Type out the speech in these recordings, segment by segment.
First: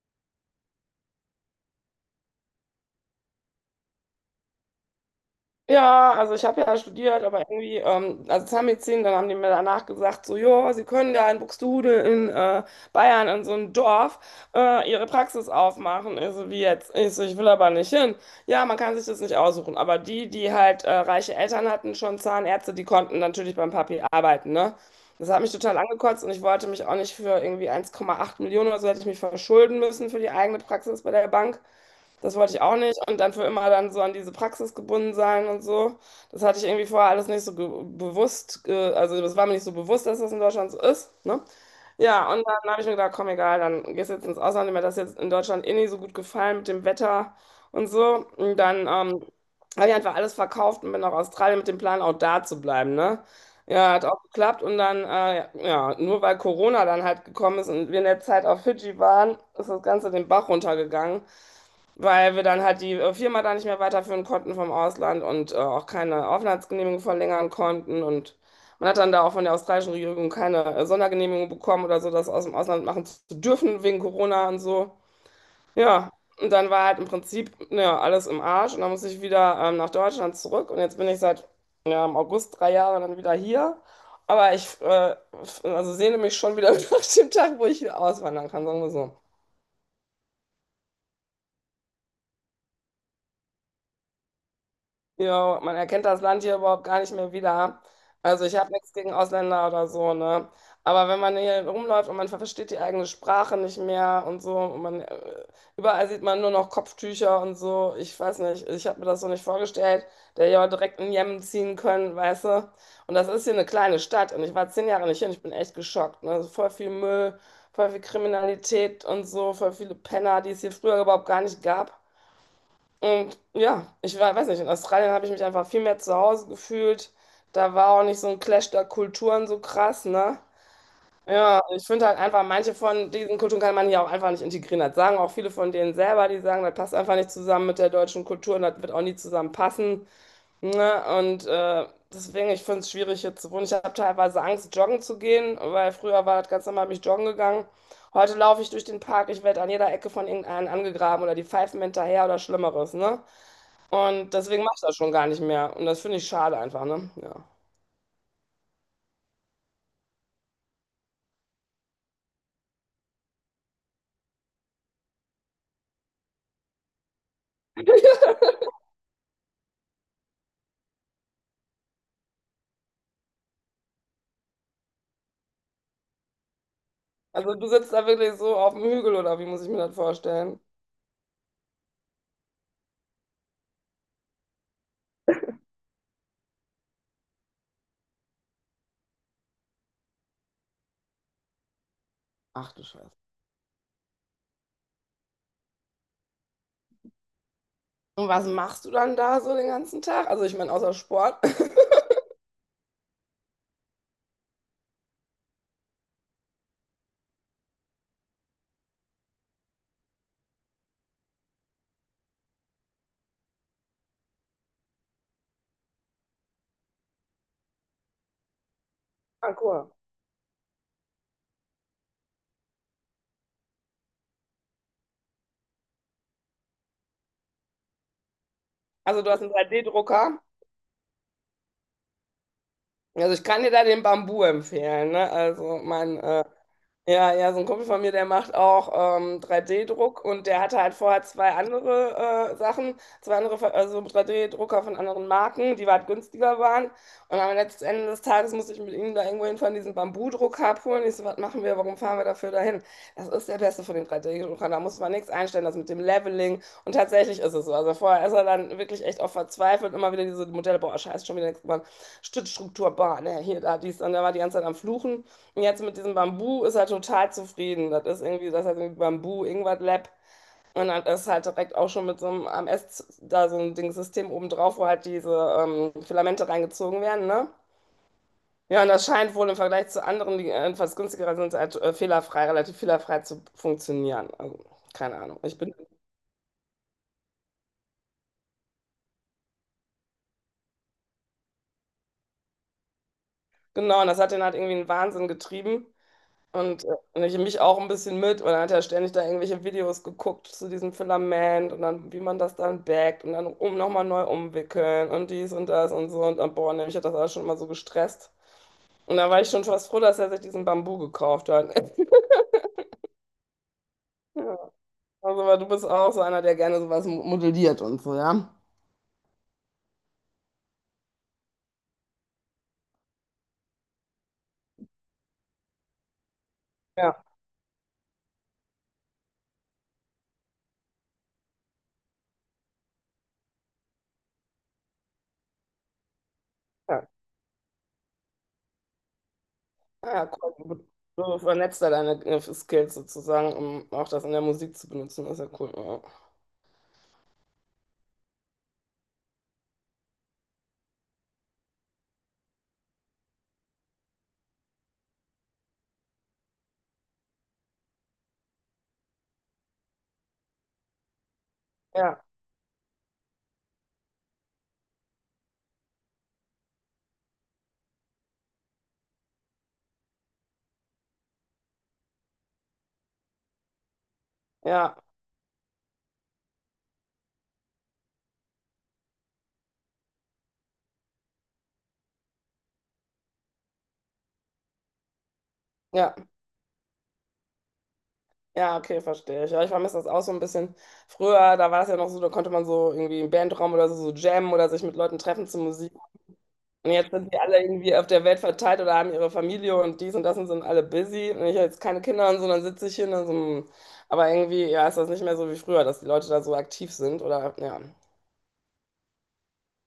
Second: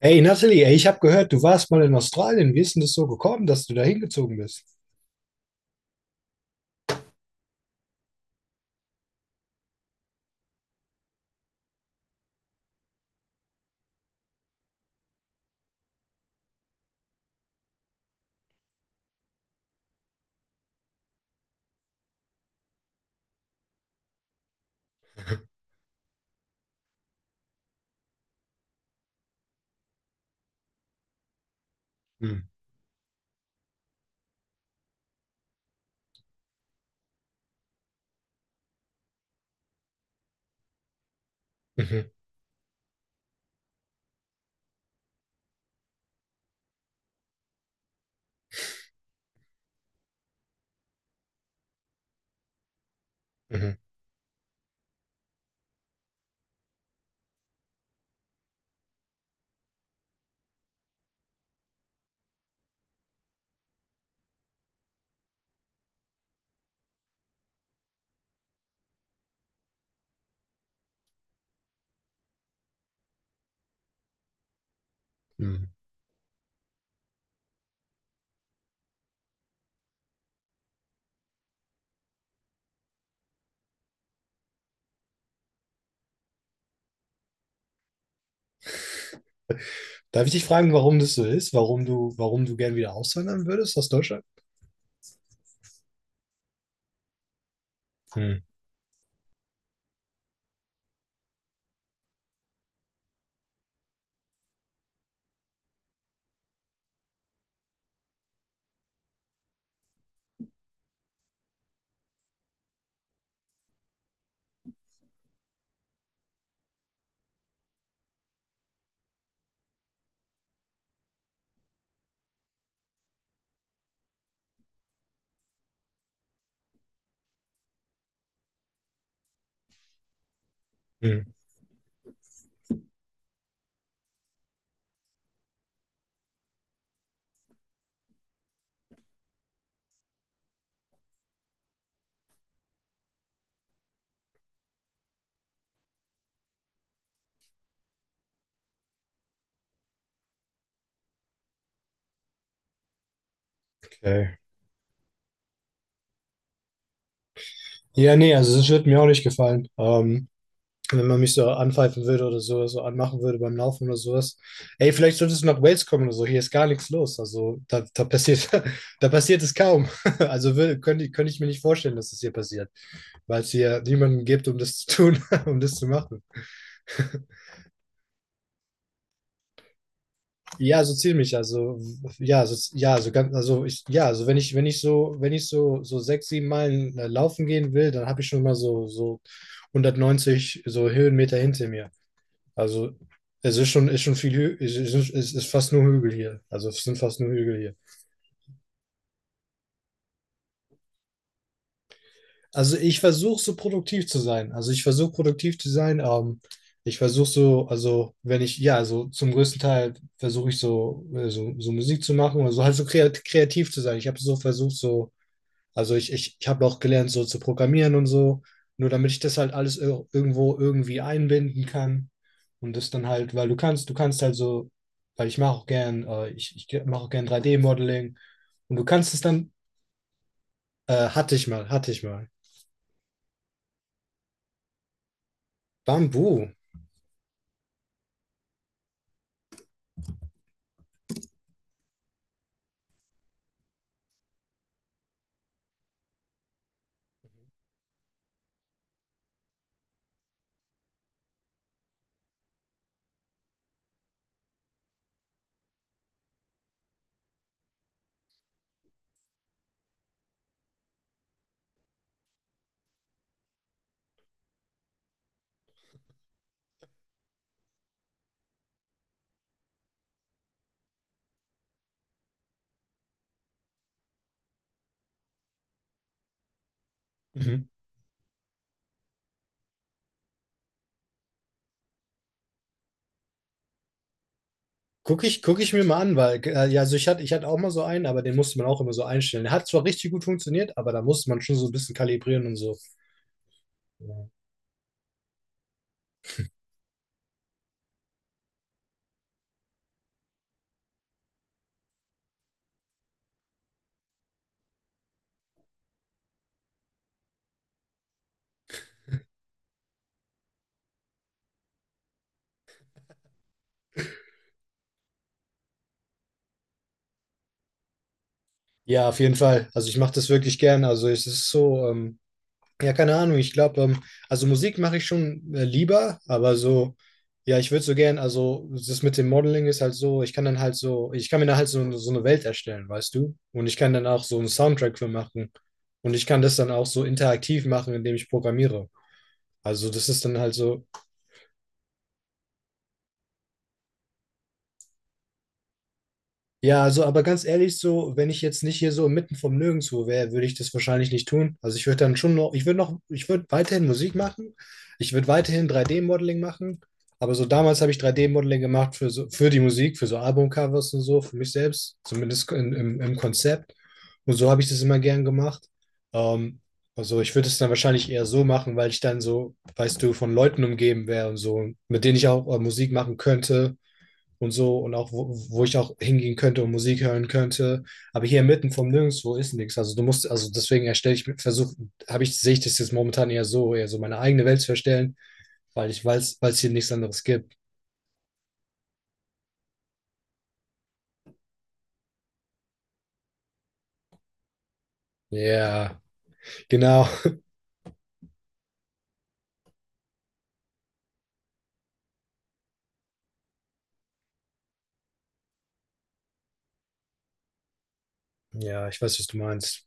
Hey Natalie, ey, ich habe gehört, du warst mal in Australien. Wie ist denn das so gekommen, dass du da hingezogen bist? Ja, also ich habe ja studiert, aber irgendwie, also Zahnmedizin, dann haben die mir danach gesagt, so, ja, Sie können da in Buxtehude in Bayern in so einem Dorf Ihre Praxis aufmachen. Ich so, wie jetzt? Ich so, ich will aber nicht hin. Ja, man kann sich das nicht aussuchen, aber die, die halt reiche Eltern hatten, schon Zahnärzte, die konnten natürlich beim Papi arbeiten, ne? Das hat mich total angekotzt und ich wollte mich auch nicht für irgendwie 1,8 Millionen oder so hätte ich mich verschulden müssen für die eigene Praxis bei der Bank. Das Hm, wollte ich auch nicht. Und dann für immer dann so an diese Praxis gebunden sein und so. Das hatte ich irgendwie vorher alles nicht so bewusst. Also das war mir nicht so bewusst, dass das in Deutschland so ist. Ne? mhm, Ja, und dann habe ich mir gedacht, komm, egal, dann gehst du jetzt ins Ausland. Mir hat das jetzt in Deutschland eh nicht so gut gefallen mit dem Wetter und so. Und dann habe ich einfach alles verkauft und bin nach Australien mit dem Plan, auch da zu bleiben. Ne? mhm, Ja, hat auch geklappt. Und dann, ja, nur weil Corona dann halt gekommen ist und wir in der Zeit auf Fidschi waren, ist das Ganze den Bach runtergegangen, weil wir dann halt die Firma da nicht mehr weiterführen konnten vom Ausland und auch keine Aufenthaltsgenehmigung verlängern konnten. Und man hat dann da auch von der australischen Regierung keine Sondergenehmigung bekommen oder so, das aus dem Ausland machen zu dürfen wegen Corona und so. mhm. Ja, und dann war halt im Prinzip ja, alles im Arsch und dann musste ich wieder nach Deutschland zurück, und jetzt bin ich seit, ja, im August 3 Jahre dann wieder hier. Aber ich also sehne mich schon wieder nach dem Tag, wo ich wieder auswandern kann, sagen wir so. Darf ich dich fragen, warum das so ist? Warum du gern wieder auswandern würdest aus Deutschland? Ja, man erkennt das Land hier überhaupt gar nicht mehr wieder. Hm, Also ich habe nichts gegen Ausländer oder so, ne? Aber wenn man hier rumläuft und man versteht die eigene Sprache nicht mehr und so, und man, überall sieht man nur noch Kopftücher und so, ich weiß nicht, ich habe mir das so nicht vorgestellt, der ja direkt in Jemen ziehen können, weißt du? Und das ist hier eine kleine Stadt und ich war 10 Jahre nicht hier und ich bin echt geschockt, ne? Also voll viel Müll, voll viel Kriminalität und so, voll viele Penner, die es hier früher überhaupt gar nicht gab. Und ja, ich war, weiß nicht, in Australien habe ich mich einfach viel mehr zu Hause gefühlt. Da war auch nicht so ein Clash der Kulturen so krass, ne? hm, Ja, ich finde halt einfach, manche von diesen Kulturen kann man hier auch einfach nicht integrieren. Das sagen auch viele von denen selber, die sagen, das passt einfach nicht zusammen mit der deutschen Kultur und das wird auch nie zusammenpassen. Ne? Deswegen, ich finde es schwierig hier zu wohnen. Ich habe teilweise Angst, joggen zu gehen, weil früher war das ganz normal, bin ich joggen gegangen. Heute laufe ich durch den Park, ich werde an jeder Ecke von irgendeinem angegraben oder die pfeifen mir hinterher oder Schlimmeres. Ne? Und okay. deswegen mache ich das schon gar nicht mehr. Und das finde ich schade einfach. Ne? Ja. Ja, nee, also das wird mir auch nicht gefallen. Wenn man mich so anpfeifen würde oder so anmachen würde beim Laufen oder sowas. Ey, vielleicht solltest du nach Wales kommen oder so, hier ist gar nichts los. Also da passiert, da passiert es kaum. Also könnte ich mir nicht vorstellen, dass das hier passiert, weil es hier niemanden gibt, um das zu tun, um das zu machen. Also du sitzt da wirklich so auf dem Hügel oder wie muss ich mir das vorstellen? Ja, so ziemlich. Also, ja, so, ja, so ganz, also ich, ja, also wenn ich so, so sechs, sieben Meilen laufen gehen will, dann habe ich schon mal so, so 190 so Höhenmeter hinter mir. Ach du Also Scheiße. es ist schon viel, Hü es ist fast nur Hügel hier. Also es sind fast nur Hügel hier. Und was machst du dann da so den ganzen Tag? Also ich meine, außer Sport. Also ich versuche so produktiv zu sein. Also ich versuche produktiv zu sein. Ich versuche so, also wenn ich, ja, also zum größten Teil versuche ich so, so Musik zu machen oder so, halt so kreativ zu sein. Ich habe so versucht, so. Also ich habe auch gelernt, so zu programmieren und so, nur damit ich das halt Ah, alles cool. Irgendwo irgendwie einbinden kann. Und das dann halt, weil du kannst halt so, weil ich mache auch gern, ich mache auch gern drei d modeling. Und du kannst es Also du hast dann, einen 3D-Drucker. Hatte ich mal, hatte ich mal. Also ich kann dir da den Bambu empfehlen, ne? Also mein Bambu. ja, ja, so ein Kumpel von mir, der macht auch, 3D-Druck, und der hatte halt vorher 2 andere, Sachen, 2 andere ver also 3D-Drucker von anderen Marken, die weit günstiger waren. Und am letzten Ende des Tages musste ich mit ihm da irgendwo hinfahren, diesen Bambudrucker abholen. Ich so: „Was machen wir? Warum fahren wir dafür dahin?“ Das ist der Beste von den 3D-Druckern, da muss man nichts einstellen, das mit dem Leveling. Und tatsächlich ist es so. Also, vorher ist er dann wirklich echt auch verzweifelt, immer wieder diese Modelle: „Boah, scheiße, schon wieder nix geworden. Stützstruktur, boah, ne, hier, da, dies.“ Und da war die ganze Zeit am Fluchen. Jetzt mit diesem Bambu ist er total zufrieden. Das ist irgendwie, das heißt irgendwie Bambu Ingwer Lab. Und dann ist halt direkt auch schon mit so einem AMS da so ein Ding System oben drauf, wo halt diese Filamente reingezogen werden, ne? Mhm. Ja, und das scheint wohl im Vergleich zu anderen, die etwas günstiger sind, halt fehlerfrei, relativ fehlerfrei zu funktionieren. Also, keine Gucke Ahnung. ich, Ich guck ich bin, mir mal an, weil, ja, also ich hatte auch mal so einen, aber den musste man auch immer so einstellen. Der hat zwar richtig gut funktioniert, aber da musste man schon so ein bisschen kalibrieren und so. genau, und das hat den halt irgendwie in den Wahnsinn getrieben. Und ich mich auch ein bisschen mit. Und dann hat er ständig da irgendwelche Videos geguckt zu diesem Filament und dann, wie man das dann backt und dann, nochmal neu umwickeln und dies und das und so. Und dann, boah, nämlich hat das alles schon immer so gestresst. Und da war ich schon fast froh, dass er sich diesen Bambu gekauft hat. Ja. Also, weil du bist auch so einer, der gerne sowas modelliert und so, ja? Ja, auf jeden Fall. Also ich mache das wirklich gern. Also es ist so, ja, keine Ahnung. Ich glaube, also Musik mache ich schon lieber, aber so, Ja, ja, ich würde so gern, also das mit dem Modeling ist halt so, ich kann dann halt so, ich kann mir dann halt so, eine Welt erstellen, weißt du? Und ich kann dann auch so einen Soundtrack für machen. Und ich kann das dann auch so ja. interaktiv machen, indem ich programmiere. Also das Ah, ist ja, dann halt cool. so. Du vernetzt da deine Skills sozusagen, um auch das in der Musik zu benutzen. Das ist ja cool. Ja, also, aber ganz ehrlich, so, wenn ich jetzt nicht hier so mitten vom Nirgendwo wäre, würde ich das wahrscheinlich nicht tun. Also ich würde dann schon noch, ich würde weiterhin Musik machen, ich würde weiterhin 3D-Modeling machen, aber so damals habe ich 3D-Modeling gemacht für so, für die Musik, für so Albumcovers und so, für mich selbst, Ja, zumindest im Konzept. Und so habe ich das immer gern gemacht. Ähm, also ich würde es dann wahrscheinlich eher so machen, weil ich dann so, weißt du, von Leuten umgeben wäre und so, mit denen ich auch Musik machen könnte und ja, so und ja. auch wo, ich auch hingehen könnte und Musik hören könnte. Aber hier mitten vom Nirgendwo ist nichts. Also du musst, also deswegen erstelle ich, versuche, habe ich, sehe ich das jetzt momentan eher so meine eigene Welt zu erstellen, weil ich Ja. weiß, weil es hier nichts anderes gibt. Ja, okay, verstehe ich. Ja, ich vermisse das auch so ein bisschen. Früher, da war das ja noch so, da konnte man so irgendwie im Bandraum oder so, so jammen oder sich mit Leuten treffen zur Musik. Ja, Und genau. jetzt sind die alle irgendwie auf der Welt verteilt oder haben ihre Familie und dies und das und sind alle busy. Und ich habe jetzt keine Kinder und so, dann sitze ich hier und dann so. Hm. Aber irgendwie, ja, ist das nicht mehr so wie früher, dass die Leute da so aktiv sind oder ja. Ja, ich weiß, was du meinst.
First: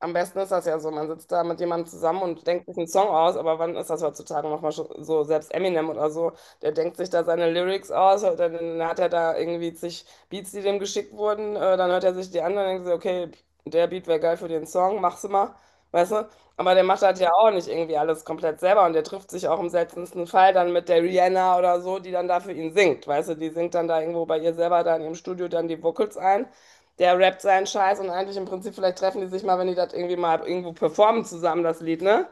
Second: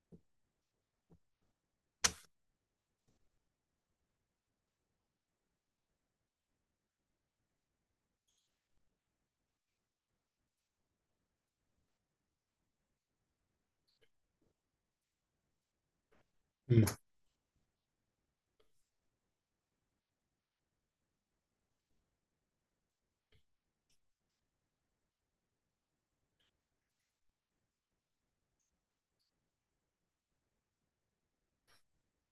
Am besten ist das ja so, man sitzt da mit jemandem zusammen und denkt sich einen Song aus, aber wann ist das heutzutage nochmal so, so, selbst Eminem oder so, der denkt sich da seine Lyrics aus, dann hat er da irgendwie zig Beats, die dem geschickt wurden, dann hört er sich die an und denkt sich, okay, der Beat wäre geil für den Song, mach's mal, weißt du? Aber Hm. der macht das ja auch nicht irgendwie alles komplett selber und der trifft sich auch im seltensten Fall dann mit der Rihanna oder so, die dann da für ihn singt, weißt du? Die singt dann da irgendwo bei ihr selber da in ihrem Studio dann die Vocals ein, der rappt seinen Scheiß, und eigentlich im Prinzip, vielleicht treffen die sich mal, wenn die das irgendwie mal irgendwo performen zusammen, das Lied, ne?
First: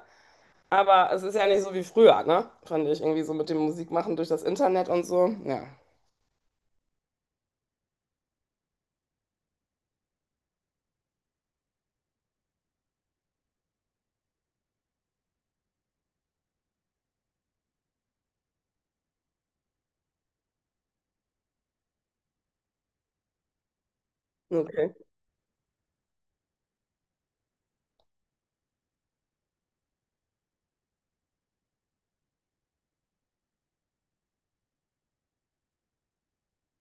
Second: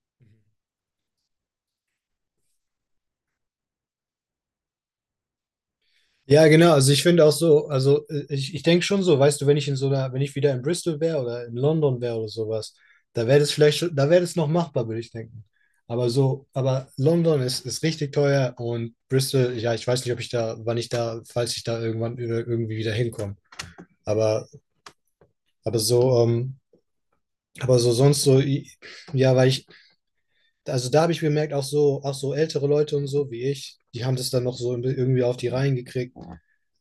Aber es ist ja nicht so wie früher, ne? Fand ich irgendwie so mit dem Musikmachen durch das Internet und so. Ja. Ja, genau. Also ich finde auch so, also ich denke schon so, weißt du, wenn ich in so einer, wenn ich wieder in Bristol wäre oder in London wäre oder sowas, da wäre das vielleicht schon, da wäre das noch machbar, würde ich denken. Aber so, aber London ist richtig teuer und Bristol, ja, ich weiß nicht, ob ich da, wann ich da, falls ich da irgendwann irgendwie wieder hinkomme. Aber, Okay. aber so, aber so sonst so, i- ja, weil ich, also da habe ich bemerkt, auch so, ältere Leute und so wie ich, die haben das dann noch so irgendwie auf die Reihen gekriegt.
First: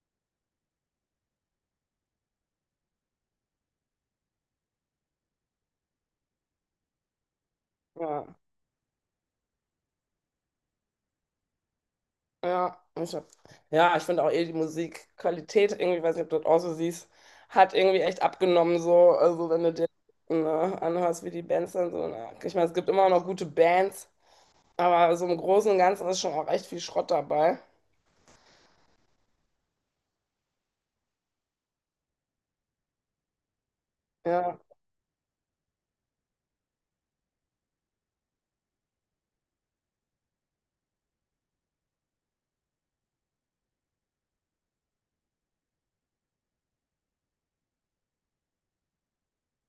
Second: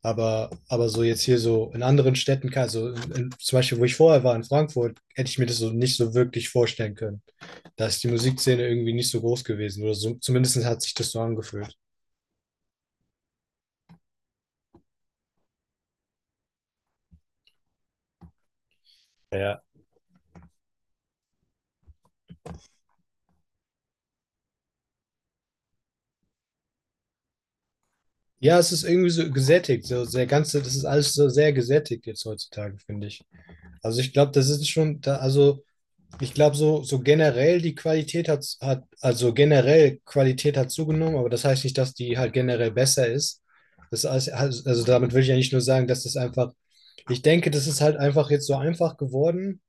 Aber so jetzt hier so in anderen Städten, also in, zum Beispiel, wo ich vorher war, in Frankfurt, hätte ich mir das so nicht so wirklich vorstellen können. Da ist die Ja. Musikszene irgendwie nicht so groß gewesen oder so, zumindest hat sich das so angefühlt. Ja, ich hab, ja, ich finde auch eh die Musikqualität, irgendwie, weiß nicht, ob du das auch so siehst, hat irgendwie echt abgenommen, so. Also, wenn du dir, ne, anhörst, wie die Bands dann so. Na, ich meine, es gibt immer noch gute Bands, aber so im Großen und Ganzen ist schon auch echt viel Schrott dabei. Ja, es ist irgendwie so gesättigt, so der ganze, das ist alles so sehr gesättigt jetzt heutzutage, finde ich. Also ich glaube, das Ja. ist schon, da, also ich glaube, so, generell die Qualität hat, also generell Qualität hat zugenommen, aber das heißt nicht, dass die halt generell besser ist. Das heißt, also damit will ich ja nicht nur sagen, dass das einfach, ich denke, das ist halt einfach jetzt so einfach geworden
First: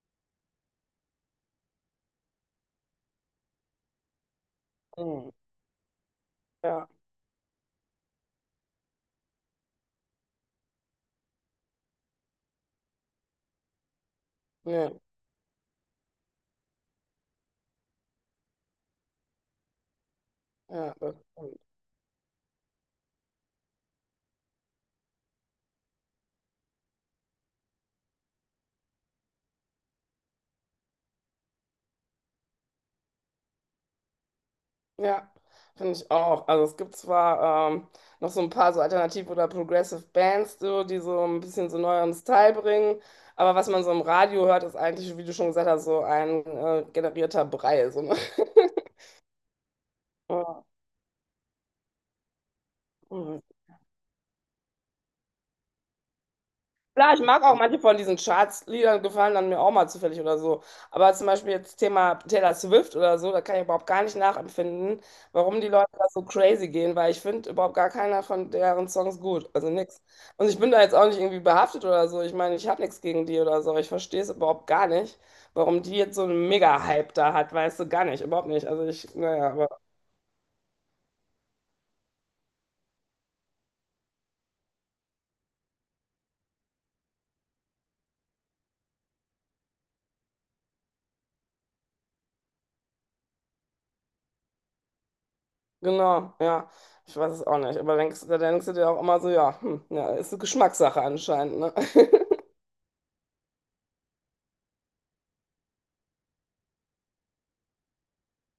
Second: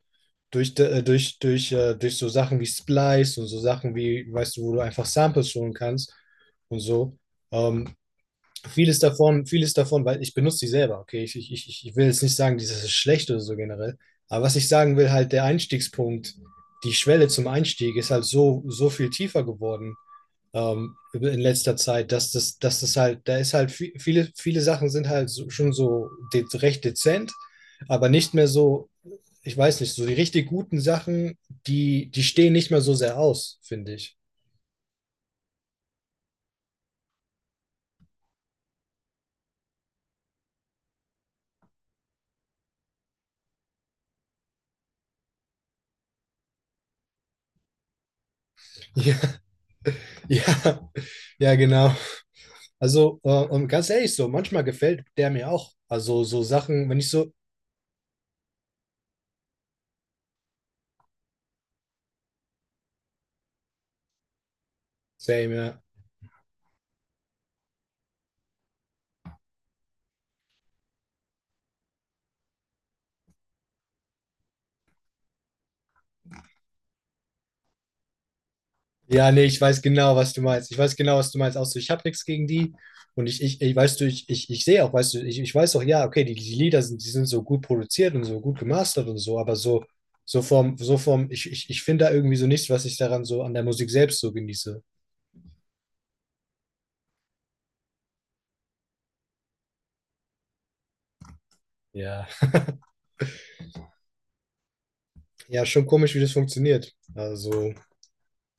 durch durch so Sachen wie Splice und so Sachen wie, weißt du, wo du einfach Mhm. Samples holen kannst und Ja. so. Ähm, vieles davon, weil ich benutze die selber, okay? Ich will jetzt nicht sagen, dieses ist schlecht oder so generell. Aber was ich sagen Nee. will, halt der Einstiegspunkt, die Schwelle zum Einstieg ist halt so, viel tiefer geworden Ja, das in stimmt. letzter Zeit, dass das halt, da ist halt viele, viele Sachen sind halt so, schon so de recht dezent, aber nicht mehr so, ich weiß nicht, so die richtig guten Sachen, die, die stehen nicht mehr so sehr aus, finde ich. Ja, finde ich auch. Also es gibt zwar, noch so ein paar so Alternative oder Progressive Bands, so, die so ein bisschen so neueren Style bringen, aber was man so im Radio hört, ist eigentlich, wie du schon gesagt hast, so ein generierter Brei. So, ne? Ja, ja, ja, genau. Also, Ja. und ganz ehrlich, so, manchmal gefällt der mir auch. Also, so Sachen, wenn ich Klar, ich so, mag auch manche von diesen Charts-Liedern, gefallen dann mir auch mal zufällig oder so. Aber zum Beispiel jetzt Thema Taylor Swift oder so, da kann ich überhaupt gar nicht nachempfinden, same, warum die ja. Leute da so crazy gehen, weil ich finde überhaupt gar keiner von deren Songs gut. Also nix. Und ich bin da jetzt auch nicht irgendwie behaftet oder so. Ich meine, ich habe nichts gegen die oder so. Ich verstehe es überhaupt gar nicht, warum die jetzt so einen Mega-Hype da hat, weißt du, gar nicht, überhaupt nicht. Also ich, Ja, nee, naja, ich aber weiß genau, was du meinst. Ich weiß genau, was du meinst. Auch so, ich habe nichts gegen die. Und ich weißt du, ich sehe auch, weißt du, ich weiß auch, ja, okay, die Lieder sind, die sind so gut produziert und so gut gemastert und so, aber so, so vom, ich finde da irgendwie so nichts, was ich daran so an der Musik selbst so genieße. genau, ja. Ich weiß es auch nicht. Aber denkst, da denkst du dir auch immer so, ja, hm, ja, ist eine Geschmackssache anscheinend, ne? Ja. Ja, schon komisch, wie das funktioniert. Also.